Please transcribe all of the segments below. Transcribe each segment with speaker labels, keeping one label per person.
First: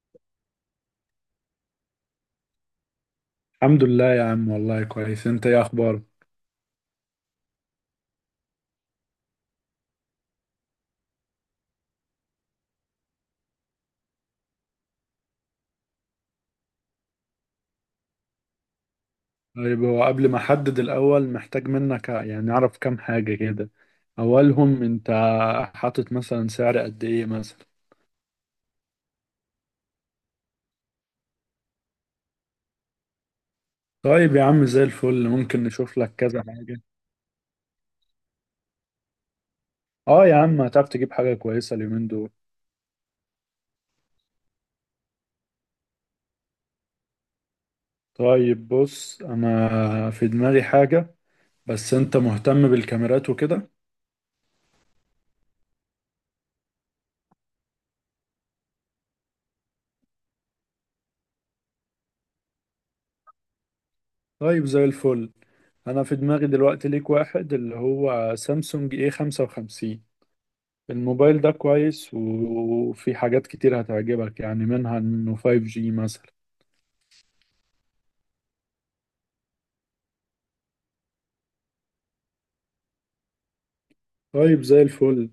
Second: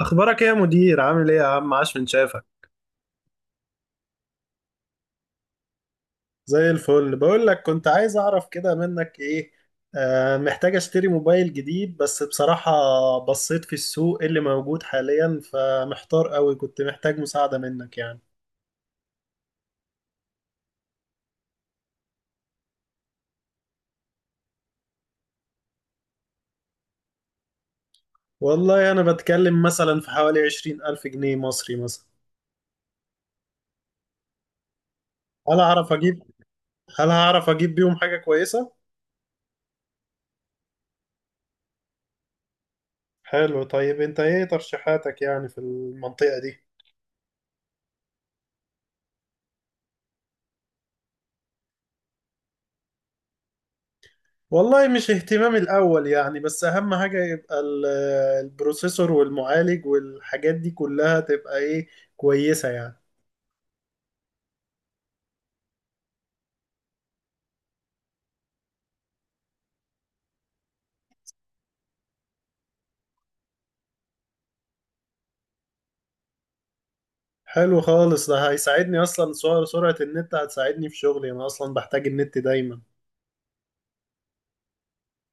Speaker 1: اخبارك ايه يا مدير؟ عامل ايه يا عم؟ عاش من شافك.
Speaker 2: الحمد لله يا عم، والله كويس. انت ايه اخبارك؟
Speaker 1: زي الفل. بقول لك، كنت عايز اعرف كده منك ايه، محتاج اشتري موبايل جديد بس بصراحة بصيت في السوق اللي موجود حاليا، فمحتار قوي. كنت محتاج مساعدة منك يعني.
Speaker 2: طيب هو قبل ما احدد، الاول محتاج منك يعني اعرف كام حاجة كده. اولهم انت حاطط مثلا سعر قد ايه مثلا؟
Speaker 1: والله انا بتكلم مثلا في حوالي 20,000 جنيه مصري مثلا.
Speaker 2: طيب يا عم زي الفل،
Speaker 1: هل
Speaker 2: ممكن
Speaker 1: هعرف
Speaker 2: نشوف لك
Speaker 1: اجيب
Speaker 2: كذا حاجة.
Speaker 1: هل هعرف اجيب بيهم حاجة كويسة؟
Speaker 2: اه يا عم، هتعرف تجيب حاجة كويسة اليومين دول.
Speaker 1: حلو. طيب انت ايه ترشيحاتك يعني في المنطقة دي؟
Speaker 2: طيب بص، انا في دماغي حاجة، بس انت مهتم بالكاميرات وكده؟
Speaker 1: والله مش اهتمامي الأول يعني، بس أهم حاجة يبقى البروسيسور والمعالج والحاجات دي كلها، تبقى إيه، كويسة يعني.
Speaker 2: طيب زي الفل، انا في دماغي دلوقتي ليك واحد اللي هو سامسونج اي 55. الموبايل ده كويس وفي حاجات كتير هتعجبك، يعني منها انه 5G مثلا.
Speaker 1: حلو خالص، ده هيساعدني أصلا. سرعة النت هتساعدني في شغلي، أنا أصلا بحتاج النت دايما.
Speaker 2: طيب زي الفل.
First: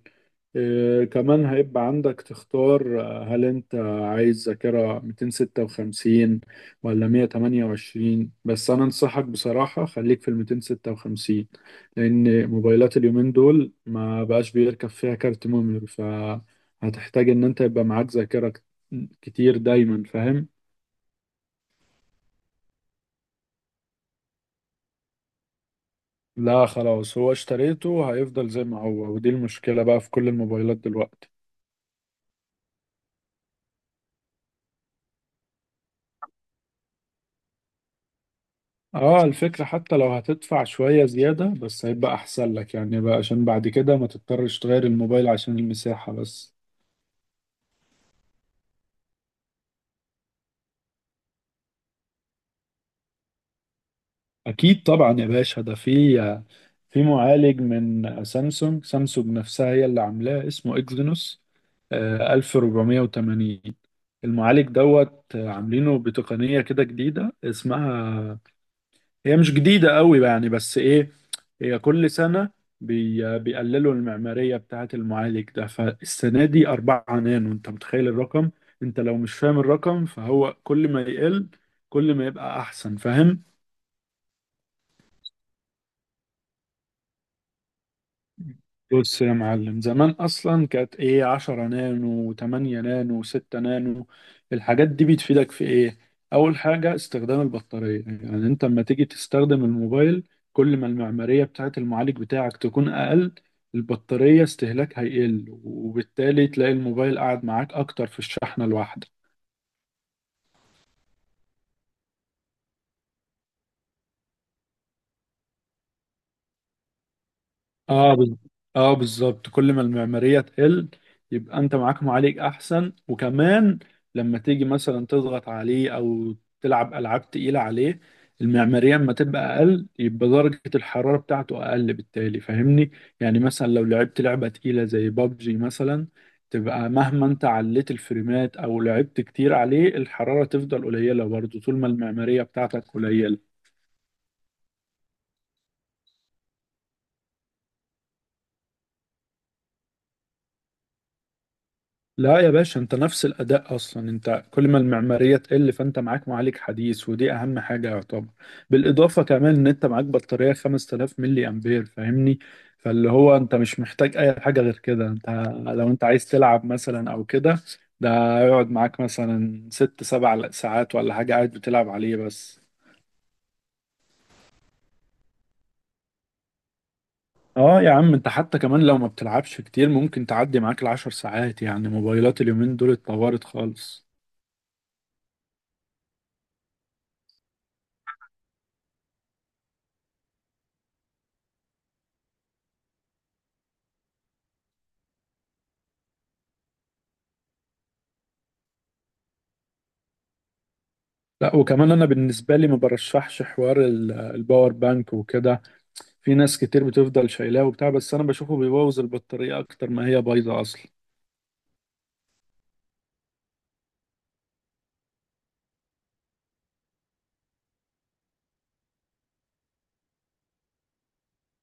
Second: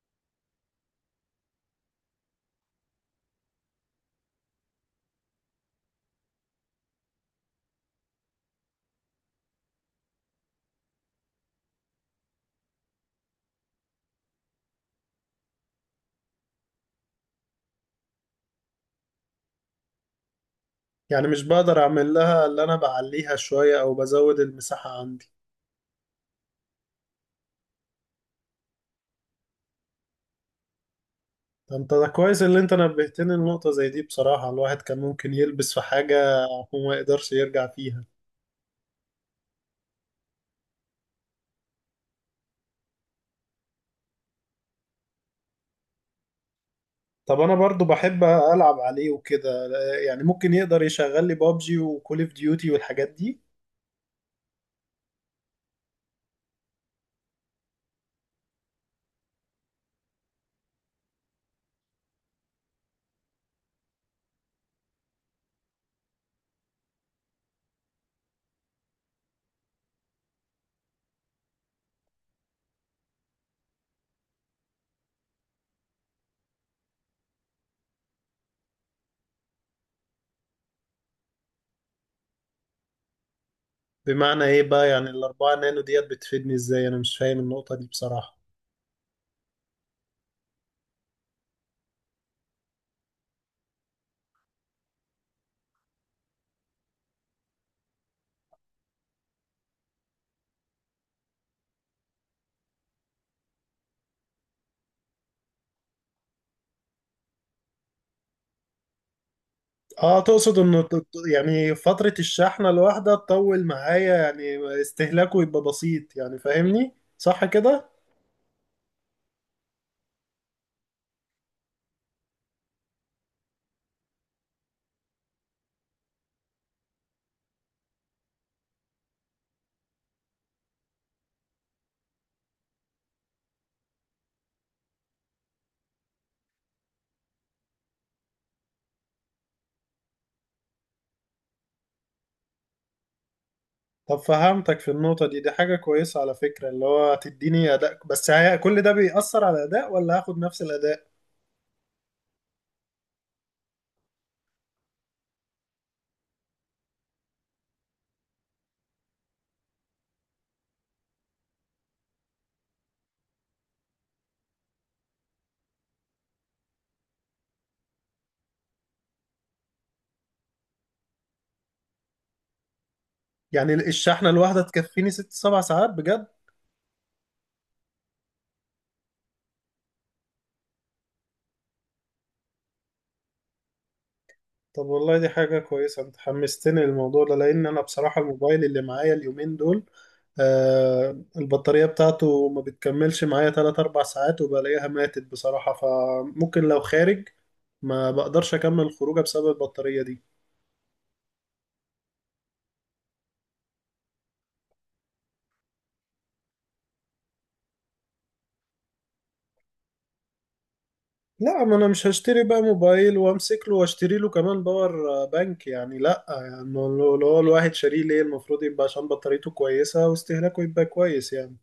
Speaker 2: آه كمان هيبقى عندك تختار هل انت عايز ذاكرة 256 ولا 128؟ بس انا انصحك بصراحة خليك في ال 256، لان موبايلات اليومين دول ما بقاش بيركب فيها كارت ميموري، فهتحتاج ان انت يبقى معاك ذاكرة كتير دايما، فاهم؟
Speaker 1: يعني مش بقدر أعمل لها اللي أنا بعليها شوية أو بزود المساحة عندي؟
Speaker 2: لا خلاص، هو اشتريته هيفضل زي ما هو، ودي المشكلة بقى في كل الموبايلات دلوقتي.
Speaker 1: ده أنت ده كويس اللي أنت نبهتني لنقطة زي دي، بصراحة الواحد كان ممكن يلبس في حاجة وما يقدرش يرجع فيها.
Speaker 2: اه الفكرة حتى لو هتدفع شوية زيادة، بس هيبقى احسن لك يعني بقى، عشان بعد كده ما تضطرش تغير الموبايل عشان المساحة بس.
Speaker 1: طب انا برضو بحب العب عليه وكده، يعني ممكن يقدر يشغل لي بابجي وكول اوف ديوتي والحاجات دي؟
Speaker 2: اكيد طبعا يا باشا، ده في معالج من سامسونج نفسها هي اللي عاملاه، اسمه اكزينوس آه 1480. المعالج دوت آه، عاملينه بتقنية كده جديدة، اسمها، هي مش جديدة قوي يعني، بس ايه، هي كل سنة بيقللوا المعمارية بتاعة المعالج ده. فالسنة دي أربعة نانو. أنت متخيل الرقم؟ أنت لو مش فاهم الرقم، فهو كل ما يقل كل ما يبقى أحسن، فاهم؟
Speaker 1: بمعنى ايه بقى يعني 4 نانو ديت بتفيدني ازاي؟ انا مش فاهم النقطة دي بصراحة.
Speaker 2: بص يا معلم، زمان اصلا كانت ايه، 10 نانو، 8 نانو، 6 نانو. الحاجات دي بتفيدك في ايه؟ اول حاجه استخدام البطاريه، يعني انت لما تيجي تستخدم الموبايل، كل ما المعماريه بتاعه المعالج بتاعك تكون اقل، البطاريه استهلاك هيقل، وبالتالي تلاقي الموبايل قاعد معاك اكتر في الشحنه الواحده.
Speaker 1: اه، تقصد انه يعني فترة الشحنة الواحدة تطول معايا، يعني استهلاكه يبقى بسيط، يعني فاهمني صح كده؟
Speaker 2: اه بال- اه بالظبط، كل ما المعماريه تقل، يبقى انت معاك معالج احسن. وكمان لما تيجي مثلا تضغط عليه او تلعب العاب تقيله عليه، المعماريه اما تبقى اقل يبقى درجه الحراره بتاعته اقل، بالتالي فاهمني؟ يعني مثلا لو لعبت لعبه تقيله زي بابجي مثلا، تبقى مهما انت عليت الفريمات او لعبت كتير عليه، الحراره تفضل قليله برضه طول ما المعماريه بتاعتك قليله.
Speaker 1: طب فهمتك في النقطة دي، دي حاجة كويسة على فكرة، اللي هو تديني أداء، بس هي كل ده بيأثر على الأداء ولا هاخد نفس الأداء؟
Speaker 2: لا يا باشا، انت نفس الاداء. اصلا انت كل ما المعماريه تقل، فانت معاك معالج حديث، ودي اهم حاجه يعتبر. بالاضافه كمان ان انت معاك بطاريه 5000 ملي امبير، فاهمني؟ فاللي هو انت مش محتاج اي حاجه غير كده. انت لو انت عايز تلعب مثلا او كده، ده يقعد معاك مثلا ست سبع ساعات ولا حاجه، قاعد بتلعب عليه بس.
Speaker 1: يعني الشحنة الواحدة تكفيني 6 7 ساعات بجد؟
Speaker 2: اه يا عم، انت حتى كمان لو ما بتلعبش كتير، ممكن تعدي معاك العشر ساعات. يعني موبايلات اليومين دول اتطورت خالص.
Speaker 1: طب والله دي حاجة كويسة، انت حمستني للموضوع ده، لان انا بصراحة الموبايل اللي معايا اليومين دول، البطارية بتاعته ما بتكملش معايا 3 4 ساعات وبلاقيها ماتت بصراحة، فممكن لو خارج ما بقدرش اكمل الخروجه بسبب البطارية دي.
Speaker 2: لا وكمان انا بالنسبه لي ما برشحش حوار الباور بانك وكده. في ناس كتير بتفضل شايلاه وبتاع، بس انا بشوفه بيبوظ البطاريه اكتر ما هي بايظه اصلا.
Speaker 1: لا، ما انا مش هشتري بقى موبايل وامسك له واشتري له كمان باور بانك يعني. لا يعني، لو هو الواحد شاريه، ليه؟ المفروض يبقى عشان بطاريته كويسة واستهلاكه يبقى كويس يعني.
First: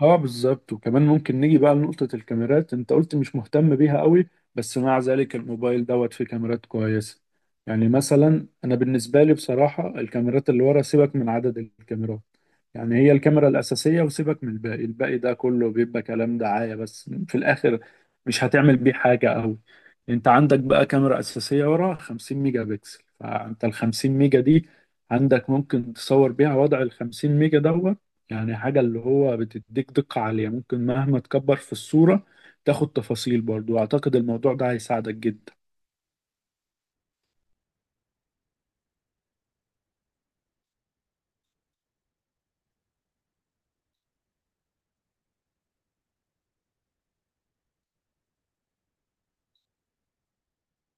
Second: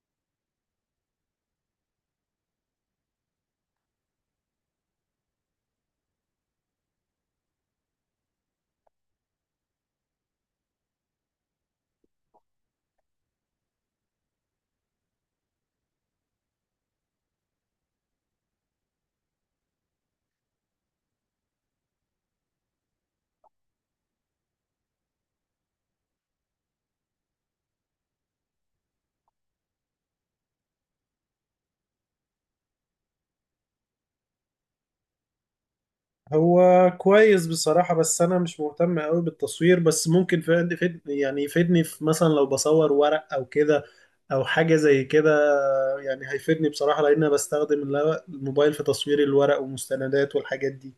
Speaker 2: اه بالظبط. وكمان ممكن نيجي بقى لنقطة الكاميرات. انت قلت مش مهتم بيها قوي، بس مع ذلك الموبايل فيه كاميرات كويسة. يعني مثلا انا بالنسبة لي بصراحة، الكاميرات اللي ورا سيبك من عدد الكاميرات، يعني هي الكاميرا الأساسية، وسيبك من الباقي. الباقي ده كله بيبقى كلام دعاية بس، في الآخر مش هتعمل بيه حاجة قوي. انت عندك بقى كاميرا أساسية ورا 50 ميجا بكسل، فانت ال 50 ميجا دي عندك ممكن تصور بيها وضع ال 50 ميجا يعني حاجة اللي هو بتديك دقة عالية، ممكن مهما تكبر في الصورة تاخد تفاصيل برضو. أعتقد الموضوع ده هيساعدك جدا.
Speaker 1: هو كويس بصراحة، بس أنا مش مهتم أوي بالتصوير، بس ممكن يعني يفيدني في مثلا لو بصور ورق أو كده، أو حاجة زي كده. يعني هيفيدني بصراحة، لأن أنا بستخدم الموبايل في تصوير الورق والمستندات والحاجات دي.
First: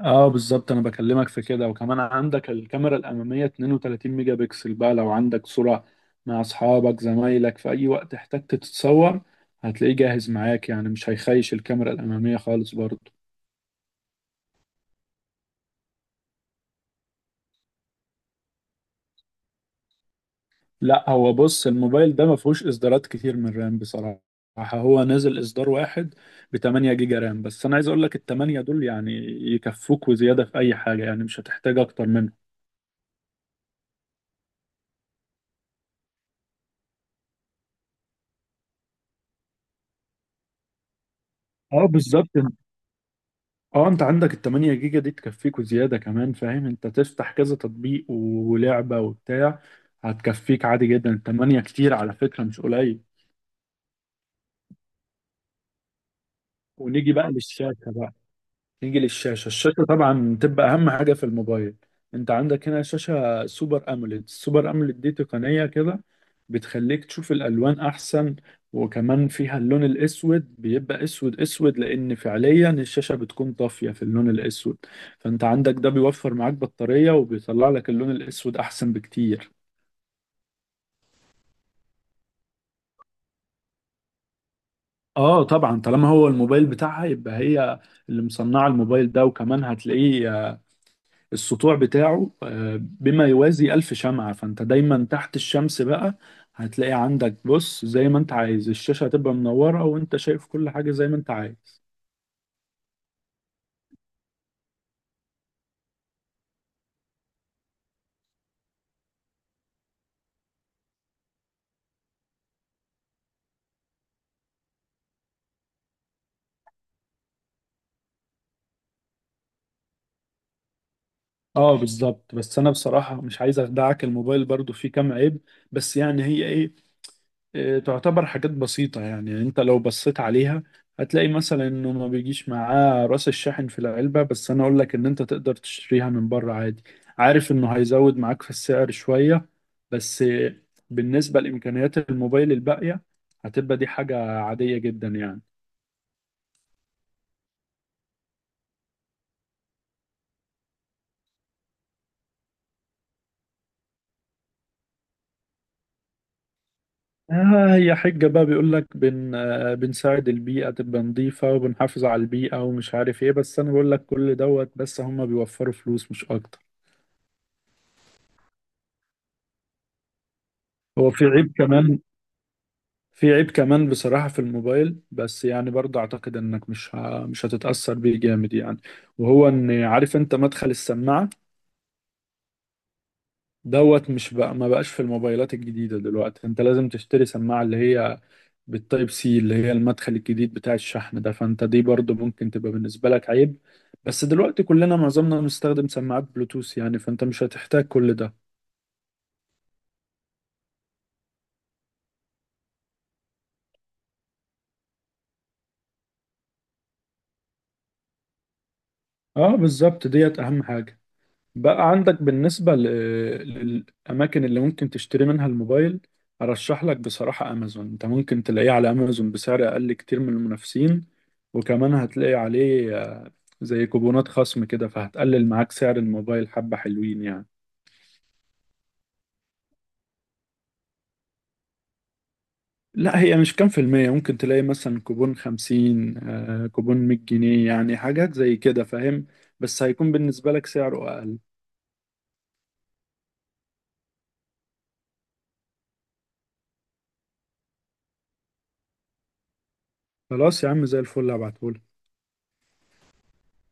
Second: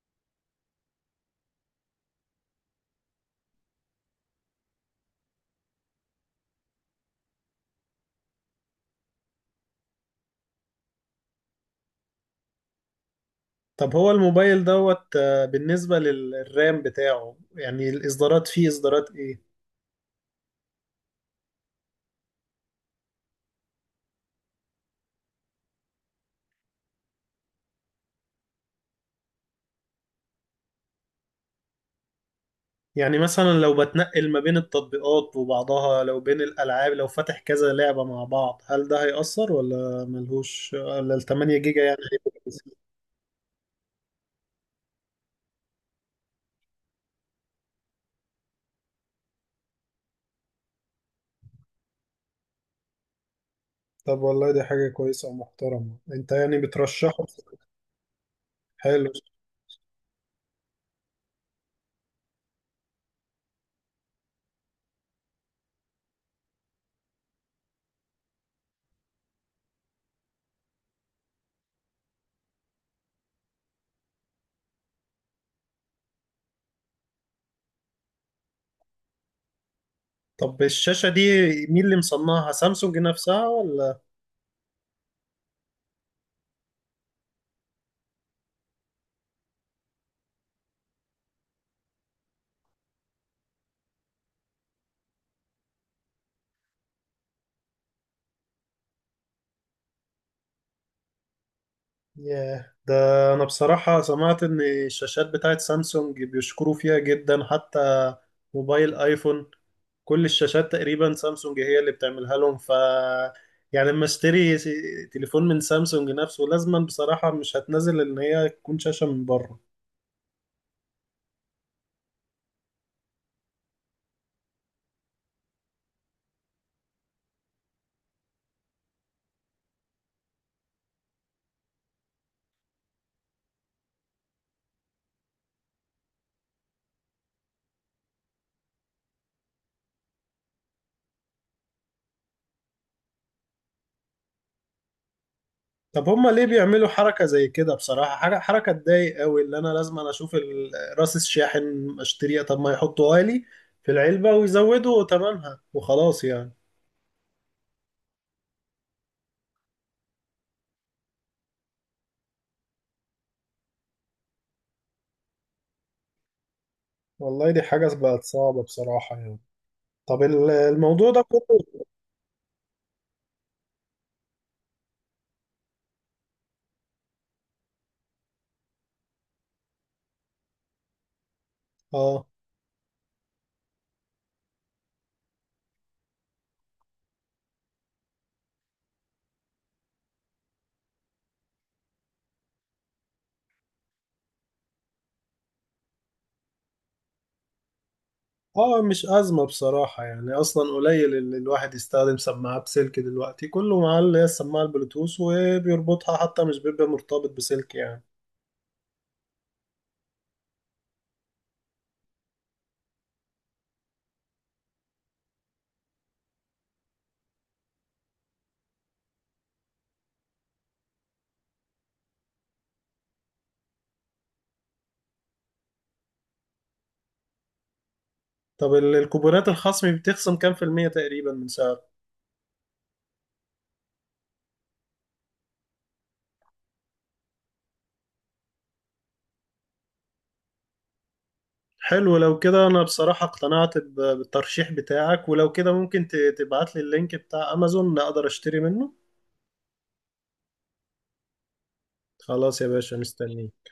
Speaker 2: اه بالظبط، انا بكلمك في كده. وكمان عندك الكاميرا الاماميه 32 ميجا بكسل، بقى لو عندك صوره مع اصحابك زمايلك في اي وقت احتجت تتصور، هتلاقيه جاهز معاك، يعني مش هيخيش الكاميرا الاماميه خالص برضو.
Speaker 1: طب هو الموبايل دوت، بالنسبة للرام بتاعه، يعني الإصدارات، فيه إصدارات إيه؟
Speaker 2: لا هو بص، الموبايل ده ما فيهوش اصدارات كتير من رام بصراحة، هو نازل اصدار واحد ب 8 جيجا رام. بس انا عايز اقول لك ال 8 دول يعني يكفوك وزيادة في اي حاجة، يعني مش هتحتاج اكتر منه.
Speaker 1: يعني مثلا لو بتنقل ما بين التطبيقات وبعضها، لو بين الألعاب، لو فاتح كذا لعبة مع بعض، هل ده هيأثر ولا ملهوش، ولا 8 جيجا
Speaker 2: اه
Speaker 1: يعني؟
Speaker 2: بالظبط، اه انت عندك ال 8 جيجا دي تكفيك وزيادة كمان، فاهم انت تفتح كذا تطبيق ولعبة وبتاع، هتكفيك عادي جدا. ال 8 كتير على فكرة، مش قليل.
Speaker 1: طب والله دي حاجة كويسة ومحترمة، انت يعني
Speaker 2: ونيجي
Speaker 1: بترشحه.
Speaker 2: بقى للشاشة بقى. نيجي
Speaker 1: حلو.
Speaker 2: للشاشة الشاشة طبعا تبقى أهم حاجة في الموبايل. أنت عندك هنا شاشة سوبر أموليد. السوبر أموليد دي تقنية كده بتخليك تشوف الألوان أحسن، وكمان فيها اللون الأسود بيبقى أسود أسود، لأن فعليا الشاشة بتكون طافية في اللون الأسود، فأنت عندك ده بيوفر معاك بطارية، وبيطلع لك اللون الأسود أحسن بكتير.
Speaker 1: طب الشاشة دي مين اللي مصنعها، سامسونج نفسها ولا؟
Speaker 2: اه طبعا، طالما هو الموبايل بتاعها يبقى هي اللي مصنعه الموبايل ده. وكمان هتلاقيه السطوع بتاعه بما يوازي ألف شمعة، فأنت دايما تحت الشمس بقى هتلاقي عندك، بص، زي ما أنت عايز، الشاشة هتبقى منورة وأنت شايف كل حاجة زي ما أنت عايز.
Speaker 1: ياه، ده انا بصراحة سمعت ان الشاشات بتاعت سامسونج بيشكروا فيها جدا، حتى موبايل ايفون كل الشاشات تقريبا سامسونج هي اللي بتعملها لهم، ف يعني لما اشتري تليفون من سامسونج نفسه، لازما بصراحة مش هتنزل ان هي تكون شاشة من بره.
Speaker 2: اه بالظبط، بس أنا بصراحة مش عايز أخدعك، الموبايل برضو فيه كام عيب، بس يعني هي إيه، تعتبر حاجات بسيطة. يعني انت لو بصيت عليها، هتلاقي مثلا انه ما بيجيش معاه راس الشاحن في العلبة، بس انا اقول لك ان انت تقدر تشتريها من بره عادي. عارف انه هيزود معاك في السعر شوية، بس بالنسبة لإمكانيات الموبايل الباقية، هتبقى دي حاجة عادية جدا يعني.
Speaker 1: طب هما ليه بيعملوا حركة زي كده بصراحة؟ حاجة حركة تضايق قوي، اللي انا لازم اشوف راس الشاحن اشتريها؟ طب ما يحطوها لي في العلبة ويزودوا ثمنها وخلاص يعني.
Speaker 2: آه هي حجة بقى، بيقول لك بن آه، بنساعد البيئة تبقى نظيفة، وبنحافظ على البيئة ومش عارف ايه، بس انا بقول لك كل بس هم بيوفروا فلوس مش اكتر.
Speaker 1: والله دي حاجة بقت صعبة بصراحة يعني. طب الموضوع
Speaker 2: هو
Speaker 1: ده
Speaker 2: في عيب
Speaker 1: كله.
Speaker 2: كمان في عيب كمان بصراحة في الموبايل، بس يعني برضه أعتقد إنك مش هتتأثر بيه جامد يعني. وهو إن، عارف أنت مدخل السماعة
Speaker 1: اه.
Speaker 2: مش بقى ما بقاش في الموبايلات الجديدة دلوقتي. أنت لازم تشتري سماعة اللي هي بالتايب سي، اللي هي المدخل الجديد بتاع الشحن ده. فأنت دي برضه ممكن تبقى بالنسبة لك عيب، بس دلوقتي كلنا معظمنا بنستخدم سماعات بلوتوث يعني، فأنت مش هتحتاج كل ده.
Speaker 1: اه، مش أزمة بصراحة يعني، أصلا قليل اللي الواحد يستخدم سماعة بسلك دلوقتي، كله معاه اللي هي السماعة البلوتوث وبيربطها، حتى مش بيبقى مرتبط بسلك يعني.
Speaker 2: اه بالظبط، ديت أهم حاجة. بقى عندك بالنسبة للأماكن اللي ممكن تشتري منها الموبايل، أرشح لك بصراحة أمازون. أنت ممكن تلاقيه على أمازون بسعر أقل كتير من المنافسين، وكمان هتلاقي عليه زي كوبونات خصم كده، فهتقلل معاك سعر الموبايل حبة، حلوين يعني.
Speaker 1: طب الكوبونات الخصم بتخصم كام في المية تقريبا من سعر؟
Speaker 2: لا هي مش كام في المية، ممكن تلاقي مثلا كوبون خمسين، كوبون مية جنيه، يعني حاجات زي كده فاهم. بس هيكون بالنسبة لك سعره أقل.
Speaker 1: حلو، لو كده انا بصراحة اقتنعت بالترشيح بتاعك، ولو كده ممكن تبعت لي اللينك بتاع امازون اقدر اشتري منه؟
Speaker 2: خلاص يا عم زي الفل، هبعتهولك.
Speaker 1: خلاص يا باشا، مستنيك.